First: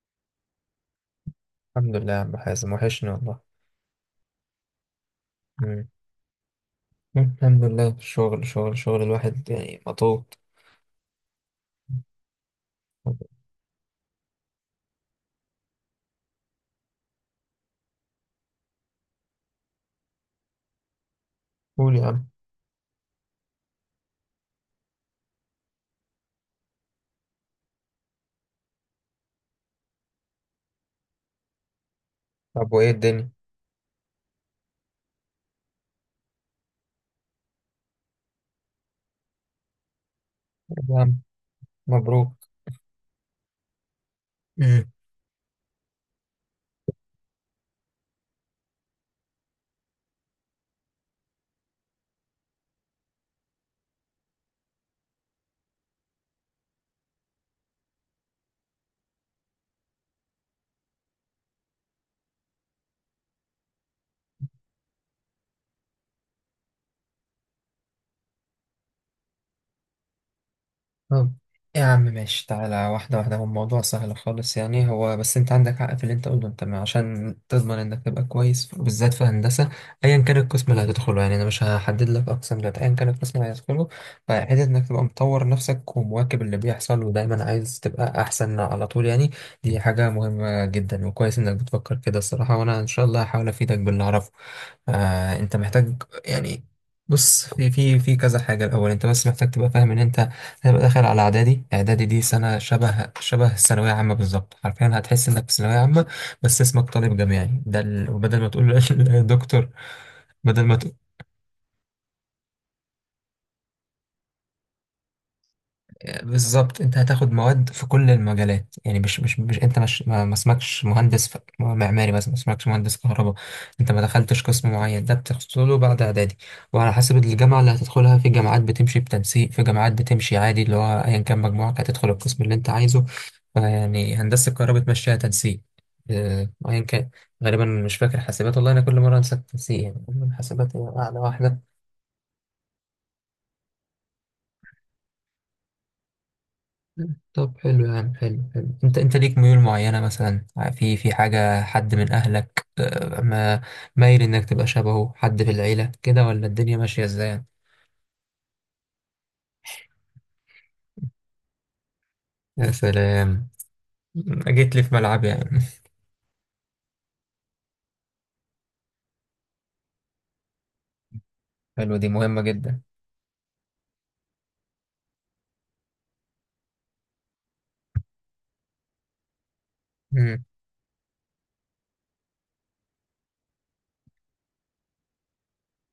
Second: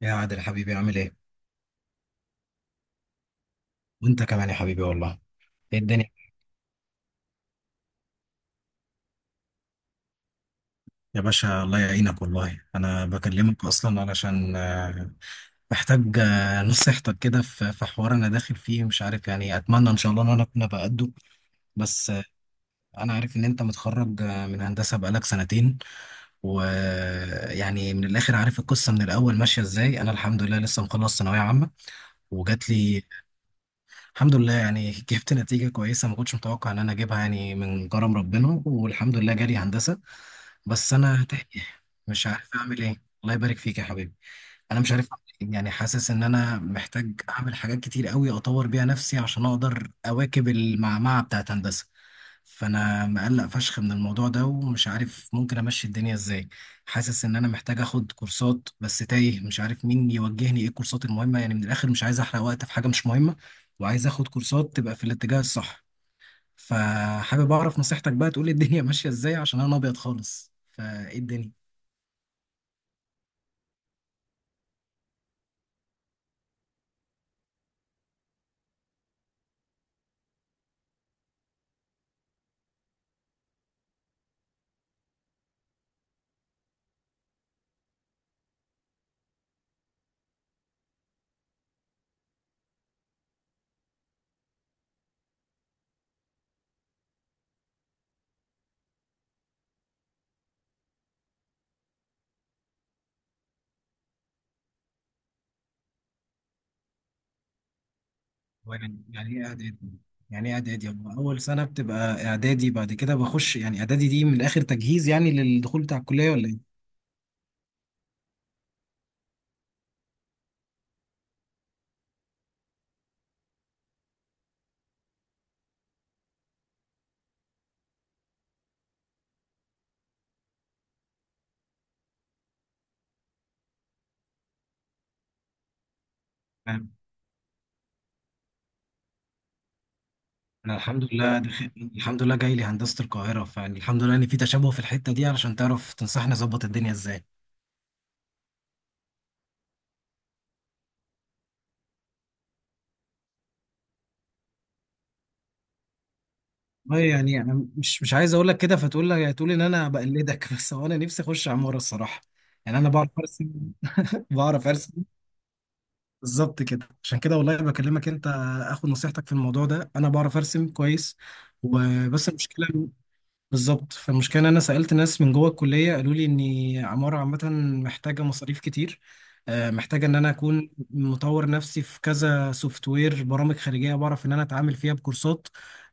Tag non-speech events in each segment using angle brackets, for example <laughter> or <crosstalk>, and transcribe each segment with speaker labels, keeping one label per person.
Speaker 1: يا عادل حبيبي، عامل ايه؟
Speaker 2: الحمد لله يا عم حازم، وحشني والله.
Speaker 1: وانت كمان يا حبيبي والله. ايه
Speaker 2: مم.
Speaker 1: الدنيا؟
Speaker 2: الحمد لله، شغل شغل شغل، الواحد يعني مضغوط.
Speaker 1: يا باشا الله يعينك والله. انا بكلمك اصلا علشان محتاج نصيحتك كده في حوار انا داخل فيه، مش عارف، يعني اتمنى ان شاء الله ان انا اكون بقده.
Speaker 2: قول يا
Speaker 1: بس،
Speaker 2: عم.
Speaker 1: انا عارف ان انت متخرج من هندسة بقالك سنتين، ويعني من الاخر عارف القصة من الاول ماشية ازاي. انا الحمد لله لسه مخلص ثانوية عامة وجات
Speaker 2: طب وايه
Speaker 1: لي
Speaker 2: الدنيا؟
Speaker 1: الحمد لله، يعني <laughs> جبت نتيجة كويسة، ما كنتش متوقع إن أنا أجيبها، يعني من كرم ربنا والحمد لله جالي هندسة،
Speaker 2: طب
Speaker 1: بس
Speaker 2: يا عم،
Speaker 1: أنا تايه. مش
Speaker 2: مبروك.
Speaker 1: عارف أعمل إيه. الله يبارك فيك يا حبيبي. أنا
Speaker 2: مم.
Speaker 1: مش عارف أعمل إيه، يعني حاسس إن أنا محتاج أعمل حاجات كتير قوي أطور بيها نفسي عشان أقدر أواكب المعمعة بتاعت هندسة، فأنا مقلق فشخ من الموضوع ده ومش عارف ممكن أمشي الدنيا إزاي. حاسس إن أنا محتاج آخد كورسات بس تايه، مش عارف مين يوجهني إيه الكورسات المهمة، يعني من الآخر مش عايز أحرق وقت في حاجة مش مهمة، وعايز اخد كورسات تبقى في الاتجاه الصح. فحابب اعرف نصيحتك بقى، تقولي الدنيا <laughs> ماشيه ازاي عشان انا ابيض خالص، فايه
Speaker 2: طب
Speaker 1: الدنيا؟
Speaker 2: يا عم ماشي، تعالى واحدة واحدة. هو الموضوع سهل خالص يعني. هو بس انت عندك حق في اللي انت قلته. انت عشان تضمن انك تبقى كويس، بالذات في هندسة، ايا كان القسم اللي هتدخله، يعني انا مش هحدد لك اقسام دلوقتي، ايا كان القسم اللي هتدخله، فحته انك تبقى مطور نفسك ومواكب اللي بيحصل ودايما عايز تبقى احسن على طول يعني. دي حاجة مهمة جدا، وكويس انك بتفكر كده الصراحة، وانا ان شاء الله هحاول افيدك باللي اعرفه. آه انت محتاج يعني، بص في كذا حاجة. الأول أنت بس محتاج تبقى فاهم إن أنت هيبقى داخل على اعدادي. اعدادي دي سنه شبه الثانويه عامه بالظبط، حرفيا هتحس انك في ثانويه عامه، بس اسمك طالب جامعي. ده ال... وبدل ما
Speaker 1: هو
Speaker 2: تقول
Speaker 1: يعني
Speaker 2: <laughs>
Speaker 1: يعني ايه
Speaker 2: دكتور،
Speaker 1: اعدادي؟ يعني ايه
Speaker 2: بدل ما
Speaker 1: اعدادي؟
Speaker 2: تقول،
Speaker 1: هو اول سنه بتبقى اعدادي بعد كده بخش، يعني اعدادي دي من الاخر تجهيز يعني للدخول بتاع الكليه ولا ايه؟
Speaker 2: بالظبط. انت هتاخد مواد في كل المجالات يعني، مش انت مش ما اسمكش مهندس معماري مثلا، ما اسمكش مهندس كهرباء. انت ما دخلتش قسم معين، ده بتحصله بعد اعدادي. وعلى حسب الجامعه اللي هتدخلها، في جامعات بتمشي بتنسيق، في جامعات بتمشي عادي، اللي هو ايا كان مجموعك هتدخل القسم اللي انت عايزه. فيعني هندسه الكهرباء بتمشيها تنسيق. اه، ايا
Speaker 1: تمام.
Speaker 2: كان، غالبا مش فاكر حاسبات. والله انا كل مره انسى التنسيق، يعني
Speaker 1: انا
Speaker 2: حاسبات هي
Speaker 1: الحمد
Speaker 2: اعلى
Speaker 1: لله
Speaker 2: واحده.
Speaker 1: الحمد لله جاي لي هندسه القاهره، فيعني الحمد لله ان في تشابه في الحته دي علشان تعرف تنصحني اظبط الدنيا ازاي.
Speaker 2: طب حلو يا عم، حلو حلو. انت انت ليك ميول معينة مثلا؟ في في حاجة، حد من اهلك آه، ما مايل انك تبقى شبهه حد في العيلة كده، ولا الدنيا ماشية
Speaker 1: والله
Speaker 2: ازاي
Speaker 1: يعني
Speaker 2: يعني؟
Speaker 1: انا مش عايز اقول لك كده فتقول لك تقول ان انا بقلدك <laughs> بس هو انا نفسي اخش عماره الصراحه.
Speaker 2: يا
Speaker 1: يعني انا بعرف
Speaker 2: سلام،
Speaker 1: ارسم. بعرف
Speaker 2: جيت لي
Speaker 1: ارسم
Speaker 2: في ملعبي يعني.
Speaker 1: بالظبط كده، عشان كده والله بكلمك انت اخد نصيحتك في الموضوع ده. انا بعرف ارسم كويس،
Speaker 2: حلو، دي
Speaker 1: وبس
Speaker 2: مهمة
Speaker 1: المشكله
Speaker 2: جدا.
Speaker 1: بالظبط. فالمشكلة إن أنا سألت ناس من جوه الكلية، قالوا لي إن عمارة عامة محتاجة مصاريف كتير، محتاجة إن أنا
Speaker 2: مم.
Speaker 1: أكون مطور نفسي في كذا سوفت وير، برامج خارجية بعرف إن أنا أتعامل فيها بكورسات،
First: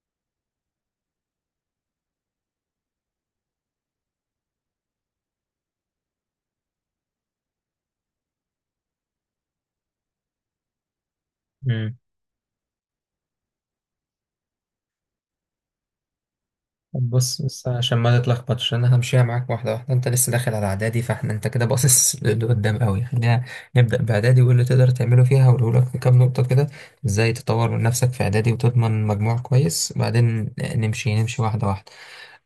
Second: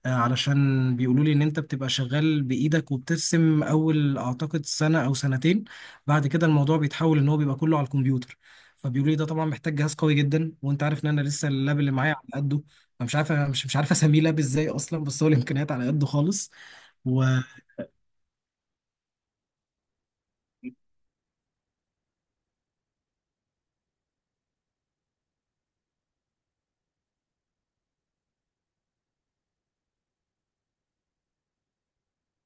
Speaker 1: علشان بيقولوا لي إن أنت بتبقى شغال بإيدك وبترسم أول أعتقد سنة أو سنتين، بعد كده الموضوع بيتحول إن هو بيبقى كله على الكمبيوتر. فبيقولوا لي ده طبعا محتاج جهاز قوي جدا، وأنت عارف إن أنا لسه اللاب اللي
Speaker 2: مم.
Speaker 1: معايا على قده، فمش عارف، مش عارف أسميه لاب إزاي أصلا، بس هو الإمكانيات على قده خالص.
Speaker 2: طب بص بص، عشان ما تتلخبطش انا همشيها معاك واحده واحده. انت لسه داخل على اعدادي، فاحنا انت كده باصص <laughs> لقدام قوي. خلينا نبدا باعدادي، وايه اللي تقدر تعمله فيها. هقوله لك في كام نقطه كده، ازاي تطور من نفسك في اعدادي وتضمن مجموع كويس. بعدين نمشي نمشي واحده واحده.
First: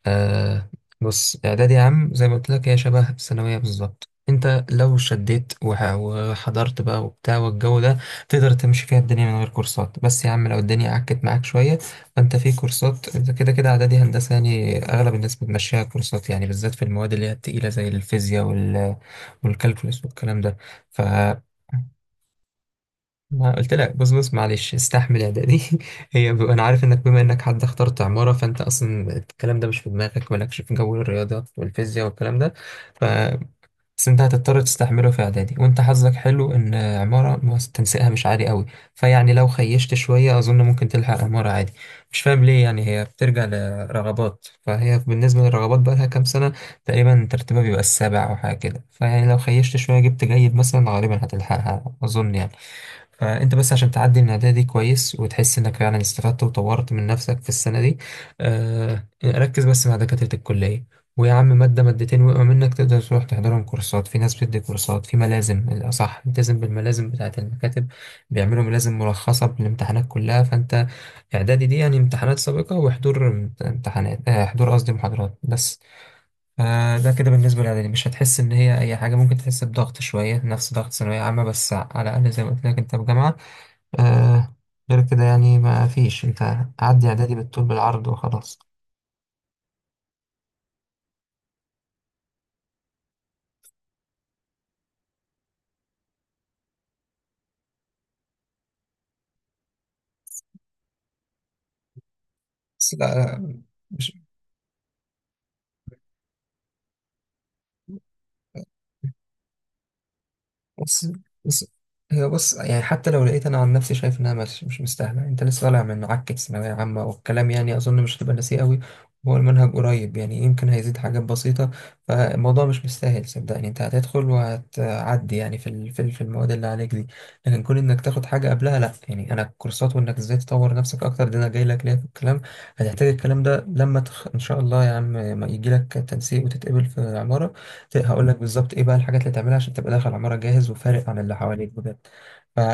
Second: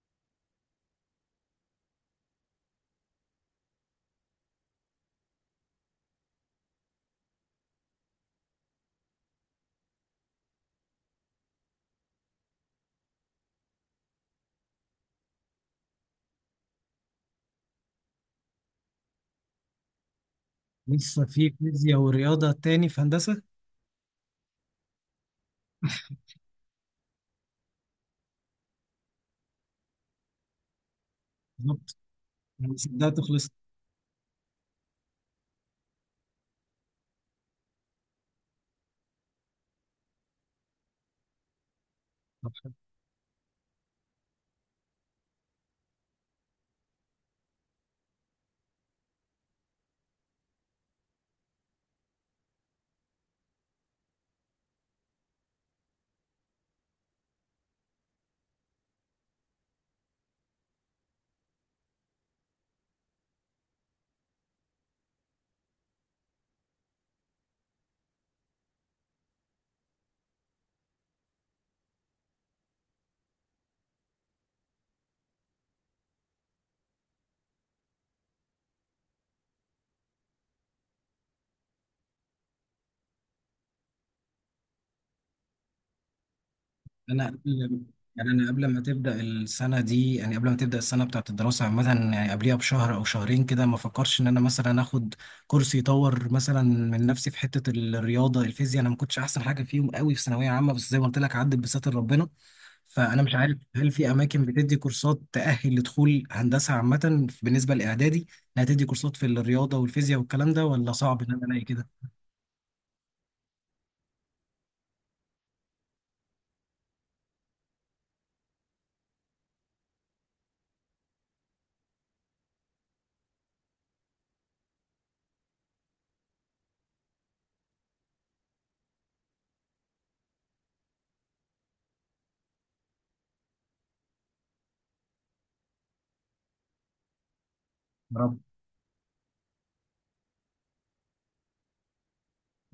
Speaker 2: آه. بص اعدادي يا عم، زي ما قلت لك هي شبه الثانويه بالظبط. انت لو شديت وحضرت بقى وبتاع والجو ده، تقدر تمشي فيها الدنيا من غير كورسات. بس يا عم، لو الدنيا عكت معاك شويه، فانت في كورسات. انت كده كده اعدادي هندسه، يعني اغلب الناس بتمشيها كورسات يعني، بالذات في المواد اللي هي التقيله زي الفيزياء وال والكالكولس والكلام ده.
Speaker 1: لسه في فيزياء ورياضة تاني في هندسة؟
Speaker 2: ما قلت لك، بص بص معلش، استحمل اعدادي <laughs> هي ب... انا عارف انك بما انك حد اخترت عمارة، فانت اصلا الكلام ده مش في دماغك، مالكش في جو الرياضيات
Speaker 1: بالظبط.
Speaker 2: والفيزياء والكلام ده.
Speaker 1: أنا
Speaker 2: ف
Speaker 1: صدقت خلصت.
Speaker 2: بس انت هتضطر تستحمله في اعدادي. وانت حظك حلو ان عمارة تنسيقها مش عالي قوي. فيعني لو خيشت شوية، اظن ممكن تلحق عمارة عادي. مش فاهم ليه يعني، هي بترجع لرغبات. فهي بالنسبة للرغبات بقى لها كام سنة تقريبا ترتيبها بيبقى السابع او حاجة كده. فيعني لو خيشت شوية جبت جيد مثلا، غالبا هتلحقها اظن يعني. فانت بس عشان تعدي من العادية دي كويس، وتحس انك فعلا استفدت وطورت من نفسك في السنة دي، آه ركز بس مع دكاترة الكلية. ويا عم مادة مادتين وقعوا منك، تقدر تروح تحضرهم كورسات. في ناس بتدي كورسات، في ملازم. الأصح التزم بالملازم بتاعة المكاتب، بيعملوا ملازم مرخصة بالامتحانات كلها. فانت إعدادي دي يعني امتحانات سابقة وحضور امتحانات، آه حضور قصدي محاضرات بس. آه ده كده بالنسبة للإعدادي. مش هتحس إن هي أي حاجة، ممكن تحس بضغط شوية نفس ضغط ثانوية عامة، بس على الأقل زي ما قلت لك أنت في جامعة. آه، غير كده يعني ما فيش. انت عدي
Speaker 1: أنا
Speaker 2: اعدادي بالطول
Speaker 1: قبل
Speaker 2: بالعرض
Speaker 1: يعني أنا
Speaker 2: وخلاص.
Speaker 1: قبل ما تبدأ السنة دي، يعني قبل ما تبدأ السنة بتاعة الدراسة عامة، يعني قبليها بشهر أو شهرين كده، ما فكرش إن أنا مثلا آخد كورس يطور مثلا من نفسي في حتة الرياضة الفيزياء؟ أنا ما كنتش أحسن حاجة فيهم قوي في ثانوية عامة، بس زي ما قلت لك عدت بستر ربنا.
Speaker 2: بس لا
Speaker 1: فأنا مش عارف
Speaker 2: لا،
Speaker 1: هل في
Speaker 2: مش
Speaker 1: أماكن بتدي كورسات تأهل لدخول هندسة عامة بالنسبة لإعدادي، إنها تدي كورسات في الرياضة والفيزياء والكلام ده، ولا
Speaker 2: بص
Speaker 1: صعب إن أنا ألاقي
Speaker 2: بص،
Speaker 1: كده؟
Speaker 2: هي بص يعني. حتى لو لقيت، انا عن نفسي شايف انها مش مستاهله. انت لسه طالع من عكه ثانويه عامه والكلام، يعني اظن مش هتبقى ناسيه قوي. هو المنهج قريب، يعني يمكن هيزيد حاجات بسيطه. فالموضوع مش مستاهل صدقني. انت هتدخل وهتعدي يعني في المواد اللي عليك دي. لكن كون انك تاخد حاجه قبلها لا. يعني انا الكورسات، وانك ازاي تطور نفسك اكتر، ده انا جاي لك ليه في الكلام. هتحتاج الكلام ده لما تخ... ان شاء الله يا عم ما يجي لك تنسيق وتتقبل في عماره،
Speaker 1: يا
Speaker 2: هقول لك
Speaker 1: رب.
Speaker 2: بالظبط ايه بقى الحاجات اللي تعملها عشان تبقى داخل عمارة جاهز وفارق عن اللي حواليك بجد.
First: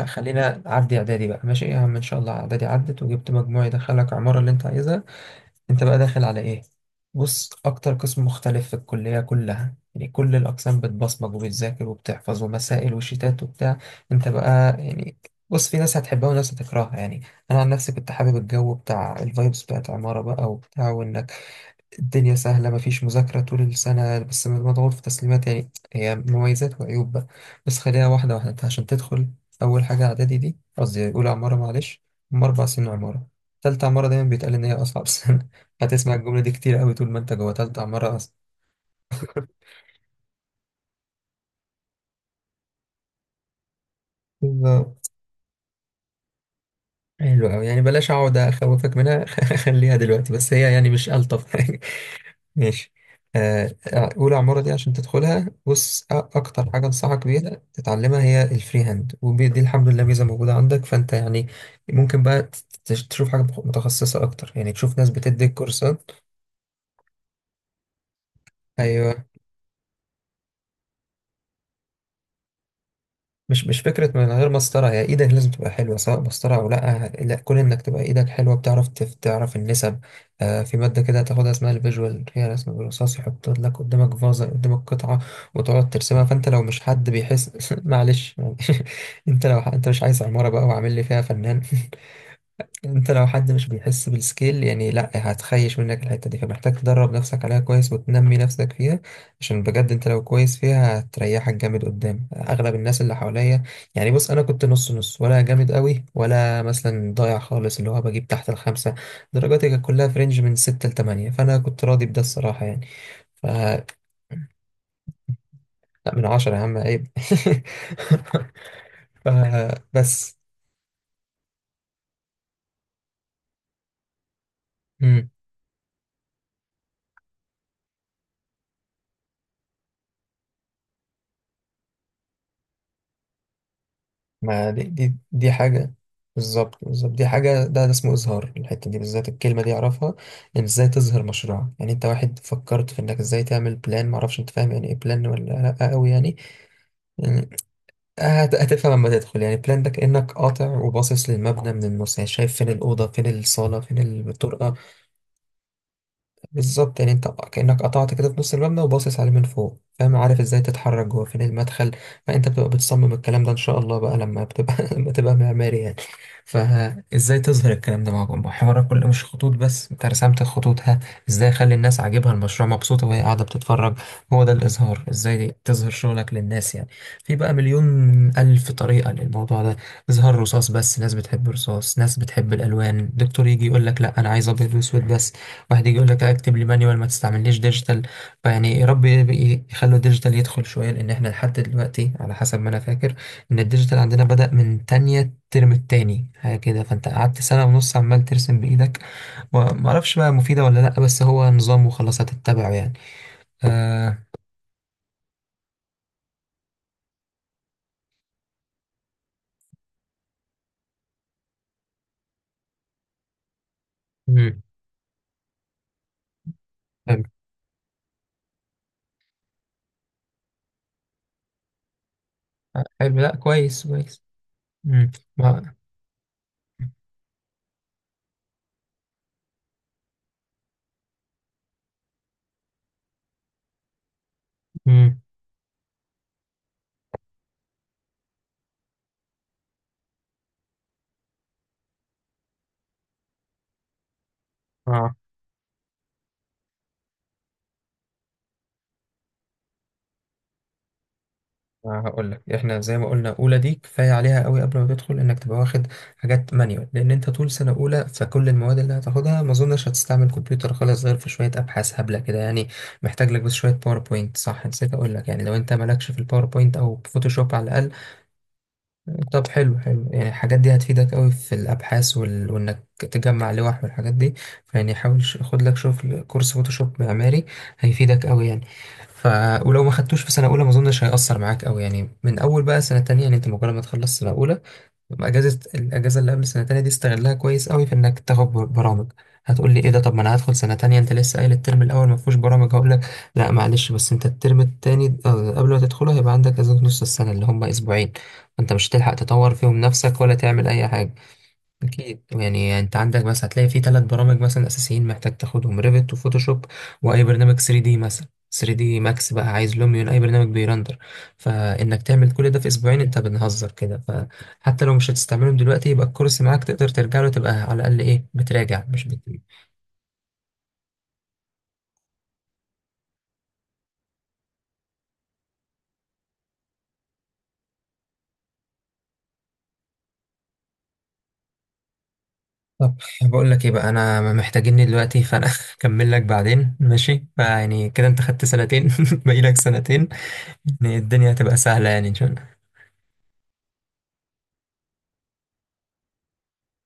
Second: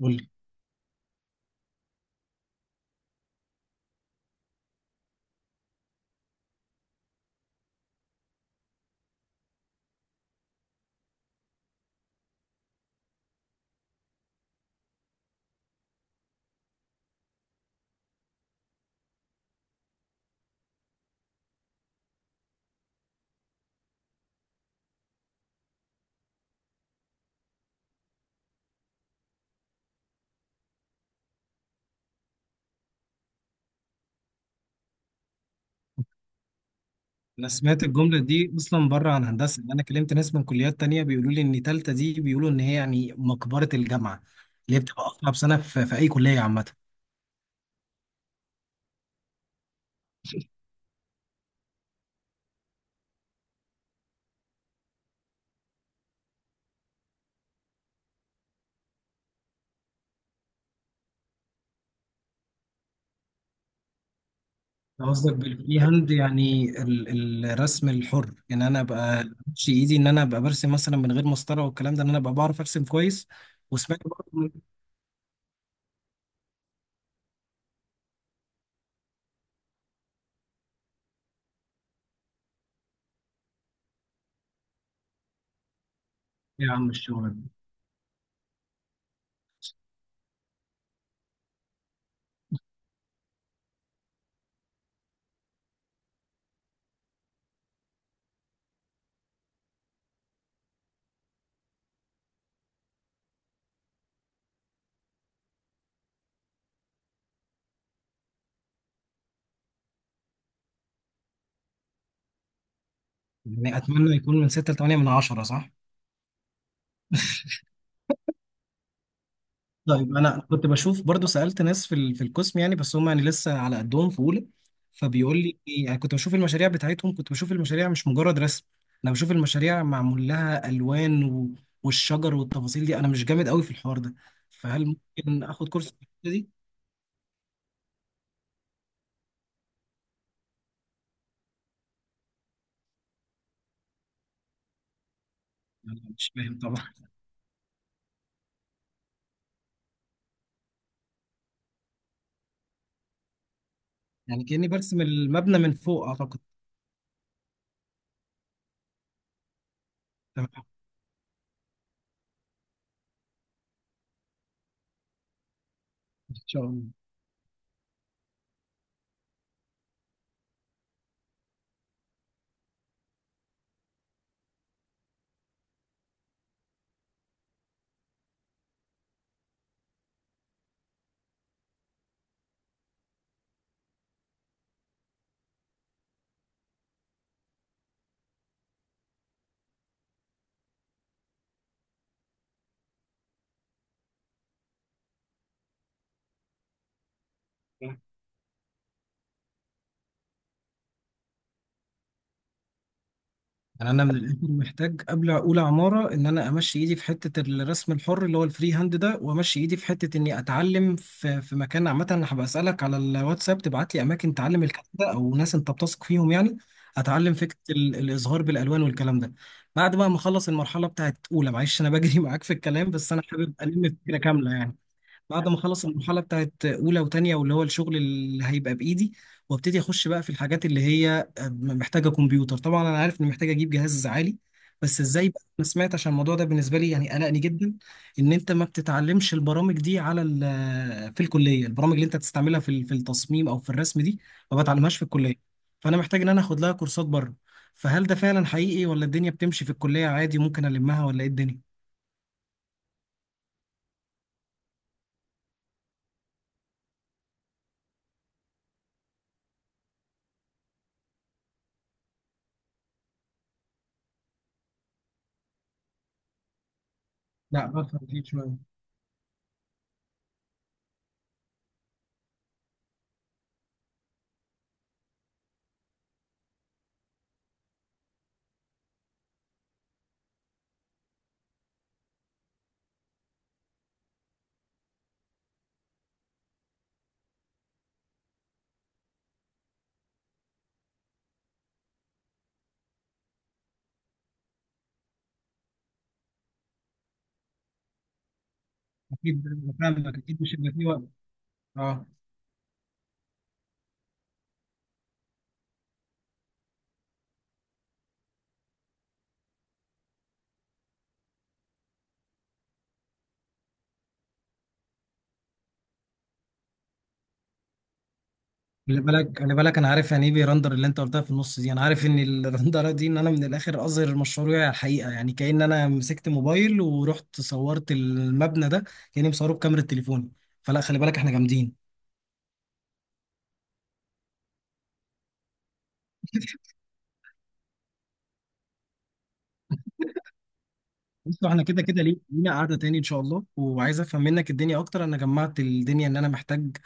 Speaker 1: قول.
Speaker 2: عدي اعدادي بقى ماشي يا عم. ان شاء الله اعدادي عدت وجبت مجموع يدخلك العمارة اللي انت عايزها. انت بقى داخل على ايه؟ بص، اكتر قسم مختلف في الكلية كلها، يعني كل الاقسام بتبصمج وبتذاكر وبتحفظ، ومسائل وشيتات وبتاع. انت بقى يعني، بص في ناس هتحبها وناس هتكرهها يعني. انا عن نفسي كنت حابب الجو بتاع الفايبس بتاعت عمارة بقى وبتاع. وان الدنيا سهلة، مفيش مذاكرة طول السنة، بس مضغوط في تسليمات. يعني هي مميزات وعيوب بقى. بس خليها واحدة واحدة. انت عشان تدخل أول حاجة، إعدادي دي قصدي أولى عمارة معلش. هم أربع سنين عمارة. تالتة عمارة دايما بيتقال إن هي أصعب سنة <laughs> هتسمع الجملة دي كتير أوي طول ما أنت
Speaker 1: انا
Speaker 2: جوه تالتة
Speaker 1: سمعت
Speaker 2: عمارة
Speaker 1: الجمله
Speaker 2: أصلا.
Speaker 1: دي اصلا بره عن هندسه، يعني انا كلمت ناس من كليات تانية، بيقولوا لي ان تالتة دي بيقولوا ان هي يعني مقبره الجامعه، اللي هي بتبقى
Speaker 2: بالظبط.
Speaker 1: اصعب سنه في اي كليه عامه.
Speaker 2: حلو أوي، يعني بلاش أقعد أخوفك منها <laughs> خليها دلوقتي، بس هي يعني مش ألطف حاجة. ماشي. آه، أولى عمارة دي عشان تدخلها بص، أكتر حاجة أنصحك بيها تتعلمها هي الفري هاند. ودي دي الحمد لله ميزة موجودة عندك، فأنت يعني ممكن بقى تشوف حاجة متخصصة أكتر، يعني تشوف
Speaker 1: أنا
Speaker 2: ناس
Speaker 1: قصدك
Speaker 2: بتديك
Speaker 1: بالفري
Speaker 2: كورسات.
Speaker 1: هاند يعني الرسم الحر، يعني انا ابقى
Speaker 2: أيوه.
Speaker 1: امشي ايدي ان انا ابقى برسم مثلا من غير مسطره والكلام ده، ان انا ابقى بعرف ارسم كويس،
Speaker 2: مش
Speaker 1: وسمعت
Speaker 2: فكرة
Speaker 1: برضه
Speaker 2: من غير مسطرة، هي ايدك لازم تبقى حلوة سواء مسطرة او لا. لا كون انك تبقى ايدك حلوة، بتعرف تعرف النسب. آه، في مادة كده تاخدها اسمها الفيجوال، هي رسم بالرصاص. يحط لك قدامك فازة، قدامك قطعة وتقعد ترسمها. فانت لو
Speaker 1: يا
Speaker 2: مش
Speaker 1: عم
Speaker 2: حد
Speaker 1: الشغل ده.
Speaker 2: بيحس <laughs> معلش يعني. <laughs> انت لو ح- انت مش عايز عمارة بقى وعامل لي فيها فنان. انت لو حد مش بيحس بالسكيل، يعني لا هتخيش منك الحتة دي. فمحتاج تدرب نفسك عليها كويس، وتنمي نفسك فيها. عشان بجد انت لو كويس فيها هتريحك جامد قدام اغلب الناس اللي حواليا. يعني بص انا كنت نص نص، ولا جامد قوي، ولا مثلا ضايع خالص اللي هو بجيب تحت الخمسة. درجاتي كانت كلها في رينج من ستة لتمانية، فانا كنت راضي بده الصراحة يعني. ف
Speaker 1: يعني اتمنى يكون من 6 ل 8 من 10، صح؟
Speaker 2: لا من عشرة يا عم، عيب. <laughs> ف
Speaker 1: طيب
Speaker 2: بس.
Speaker 1: انا كنت بشوف برضو، سالت ناس في القسم، يعني بس هم يعني لسه على قدهم في اولى، فبيقول لي، يعني كنت بشوف المشاريع بتاعتهم، كنت بشوف المشاريع مش مجرد رسم، انا بشوف المشاريع معمول لها الوان والشجر والتفاصيل دي، انا مش جامد قوي في الحوار ده،
Speaker 2: ما دي
Speaker 1: فهل
Speaker 2: دي,
Speaker 1: ممكن
Speaker 2: دي
Speaker 1: اخد كورس في
Speaker 2: حاجة.
Speaker 1: الحتة دي؟
Speaker 2: بالظبط بالظبط دي حاجة، ده اسمه إظهار. الحتة دي بالذات الكلمة دي أعرفها، إن إزاي تظهر مشروع. يعني أنت واحد فكرت في إنك إزاي تعمل بلان، معرفش أنت فاهم يعني إيه بلان ولا لأ
Speaker 1: انا
Speaker 2: أوي
Speaker 1: مش
Speaker 2: يعني.
Speaker 1: فاهم طبعا.
Speaker 2: يعني هتفهم لما تدخل. يعني بلان ده كأنك قاطع وباصص للمبنى من النص، يعني شايف فين الأوضة، فين الصالة، فين
Speaker 1: يعني كاني
Speaker 2: الطرقة.
Speaker 1: برسم المبنى من فوق اعتقد.
Speaker 2: بالظبط يعني انت كأنك قطعت كده في نص المبنى وباصص عليه من فوق، فاهم، عارف ازاي
Speaker 1: تمام.
Speaker 2: تتحرك جوه، فين المدخل. فانت بتبقى بتصمم الكلام ده ان شاء الله بقى لما بتبقى <laughs> لما تبقى معماري يعني.
Speaker 1: ان شاء الله.
Speaker 2: فازاي تظهر الكلام ده معاكم؟ حوار كل، مش خطوط بس انت رسمت الخطوط، ها، ازاي اخلي الناس عاجبها المشروع، مبسوطة وهي قاعدة بتتفرج؟ هو ده الاظهار، ازاي تظهر شغلك للناس يعني. في بقى مليون الف طريقة للموضوع ده. اظهار رصاص بس، ناس بتحب الرصاص، ناس بتحب الالوان. دكتور يجي يقول لك لا انا عايز ابيض واسود بس. واحد يجي يقول لك لا اكتب لي مانيوال، ما تستعمليش ديجيتال. فيعني يا رب يخلوا الديجيتال يدخل شويه، لان احنا لحد دلوقتي على حسب ما انا فاكر ان الديجيتال عندنا بدأ من تانية الترم التاني حاجه كده. فانت قعدت سنه ونص عمال ترسم بايدك، وما اعرفش بقى مفيده ولا لا، بس هو نظام وخلاص هتتبعه يعني.
Speaker 1: يعني انا من
Speaker 2: آه.
Speaker 1: الاخر محتاج قبل اقول عماره ان انا امشي ايدي في حته الرسم الحر اللي هو الفري هاند ده، وامشي ايدي في حته اني اتعلم في مكان عامه. انا هبقى اسالك على الواتساب تبعت لي اماكن
Speaker 2: مم.
Speaker 1: تعلم الكلام ده او ناس انت بتثق فيهم يعني،
Speaker 2: حلو.
Speaker 1: اتعلم فكره الازهار بالالوان والكلام ده. بعد بقى ما اخلص المرحله بتاعت اولى، معلش انا بجري <laughs> معاك في الكلام بس
Speaker 2: حلو،
Speaker 1: انا
Speaker 2: لا
Speaker 1: حابب
Speaker 2: كويس
Speaker 1: الم فكره
Speaker 2: كويس.
Speaker 1: كامله يعني.
Speaker 2: مم.
Speaker 1: بعد ما
Speaker 2: ما-
Speaker 1: اخلص المرحله بتاعت اولى وتانية، واللي هو الشغل اللي هيبقى بايدي، وابتدي اخش بقى في الحاجات اللي هي محتاجه كمبيوتر، طبعا انا عارف اني محتاج اجيب جهاز عالي، بس
Speaker 2: مم.
Speaker 1: ازاي بقى؟ انا سمعت، عشان الموضوع ده بالنسبه لي يعني قلقني جدا، ان انت ما بتتعلمش البرامج دي في الكليه، البرامج اللي انت تستعملها في التصميم او في الرسم دي ما بتعلمهاش في
Speaker 2: آه.
Speaker 1: الكليه، فانا محتاج ان انا اخد لها كورسات بره، فهل ده فعلا حقيقي ولا الدنيا بتمشي في الكليه عادي ممكن المها، ولا ايه الدنيا؟
Speaker 2: أنا هقول لك، احنا زي ما قلنا اولى دي كفايه عليها قوي قبل ما تدخل انك تبقى واخد حاجات مانيوال. لان انت طول سنه اولى، فكل المواد اللي هتاخدها ما اظنش هتستعمل كمبيوتر خالص، غير في شويه ابحاث هبله كده يعني. محتاج لك بس شويه باوربوينت، صح نسيت اقول لك، يعني لو انت مالكش في الباوربوينت او فوتوشوب على
Speaker 1: لا،
Speaker 2: الاقل.
Speaker 1: بفهم فيه شويه.
Speaker 2: طب حلو، حلو يعني. الحاجات دي هتفيدك قوي في الابحاث وال... وانك تجمع لوح والحاجات دي. فيعني حاول خد لك شغل كورس فوتوشوب معماري، هيفيدك قوي يعني. ف ولو ما خدتوش في سنه اولى، ما اظنش هيأثر معاك قوي يعني. من اول بقى سنه تانية، يعني انت مجرد ما تخلص سنه اولى، اجازه الاجازه اللي قبل سنه تانية دي استغلها كويس قوي في انك تاخد برامج. هتقول لي ايه ده، طب ما انا هدخل سنه تانية، انت لسه قايل الترم الاول ما فيهوش برامج. هقول لك لا معلش، بس انت الترم التاني آه، قبل ما تدخله هيبقى عندك اجازه نص السنه، اللي هم اسبوعين. انت مش هتلحق
Speaker 1: اكيد.
Speaker 2: تطور فيهم
Speaker 1: فاهمك،
Speaker 2: نفسك ولا
Speaker 1: اكيد مش
Speaker 2: تعمل
Speaker 1: هيبقى فيه
Speaker 2: اي
Speaker 1: وقت.
Speaker 2: حاجه.
Speaker 1: اه،
Speaker 2: أكيد يعني، أنت عندك بس هتلاقي في ثلاث برامج مثلا أساسيين محتاج تاخدهم: ريفيت، وفوتوشوب، وأي برنامج 3 دي مثلا. 3 دي ماكس بقى، عايز لوميون، أي برنامج بيرندر. فإنك تعمل كل ده في أسبوعين، أنت بنهزر كده. فحتى لو مش هتستعملهم دلوقتي يبقى الكورس معاك، تقدر ترجع له، تبقى على الأقل إيه، بتراجع
Speaker 1: خلي
Speaker 2: مش بت...
Speaker 1: بالك خلي بالك، انا عارف يعني ايه بيرندر اللي انت قلتها في النص دي، انا عارف ان الرندره دي ان انا من الاخر اظهر مشروعي على الحقيقه، يعني كأن انا مسكت موبايل ورحت صورت المبنى ده، كأني مصوره بكاميرا تليفوني، فلا خلي بالك احنا جامدين.
Speaker 2: طب بقول لك إيه بقى أنا محتاجيني دلوقتي، فأنا <laughs> أكمل لك بعدين ماشي. فيعني كده أنت خدت سنتين، <laughs> باقي لك سنتين، يعني الدنيا
Speaker 1: بصوا،
Speaker 2: هتبقى
Speaker 1: احنا كده
Speaker 2: سهلة
Speaker 1: كده
Speaker 2: يعني إن شاء الله.
Speaker 1: لينا قعدة تاني ان شاء الله، وعايز افهم منك الدنيا اكتر. انا جمعت الدنيا ان انا محتاج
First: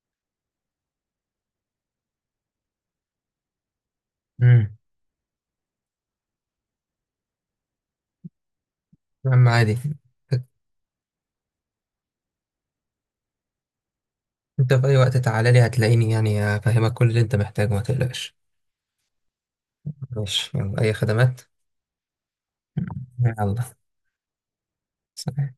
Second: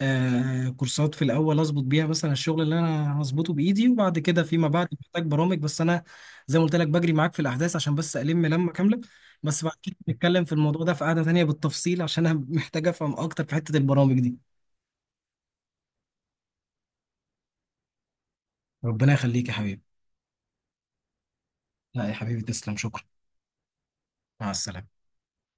Speaker 1: كورسات في الاول اظبط بيها مثلا الشغل اللي انا هظبطه بايدي، وبعد كده فيما
Speaker 2: أمم،
Speaker 1: بعد محتاج برامج، بس انا زي ما قلت لك بجري معاك في الاحداث عشان بس الم لمة كاملة،
Speaker 2: يا عم
Speaker 1: بس بعد
Speaker 2: عادي.
Speaker 1: كده نتكلم في الموضوع ده في قعدة تانية بالتفصيل، عشان انا <laughs> محتاج افهم اكتر في حتة البرامج دي.
Speaker 2: انت في اي وقت تعالى لي هتلاقيني يعني، افهمك كل اللي انت محتاجه ما تقلقش.
Speaker 1: ربنا يخليك يا حبيبي.
Speaker 2: ماشي، يلا اي خدمات.
Speaker 1: لا يا حبيبي، تسلم، شكرا.
Speaker 2: يلا.
Speaker 1: مع السلامة.
Speaker 2: سلام.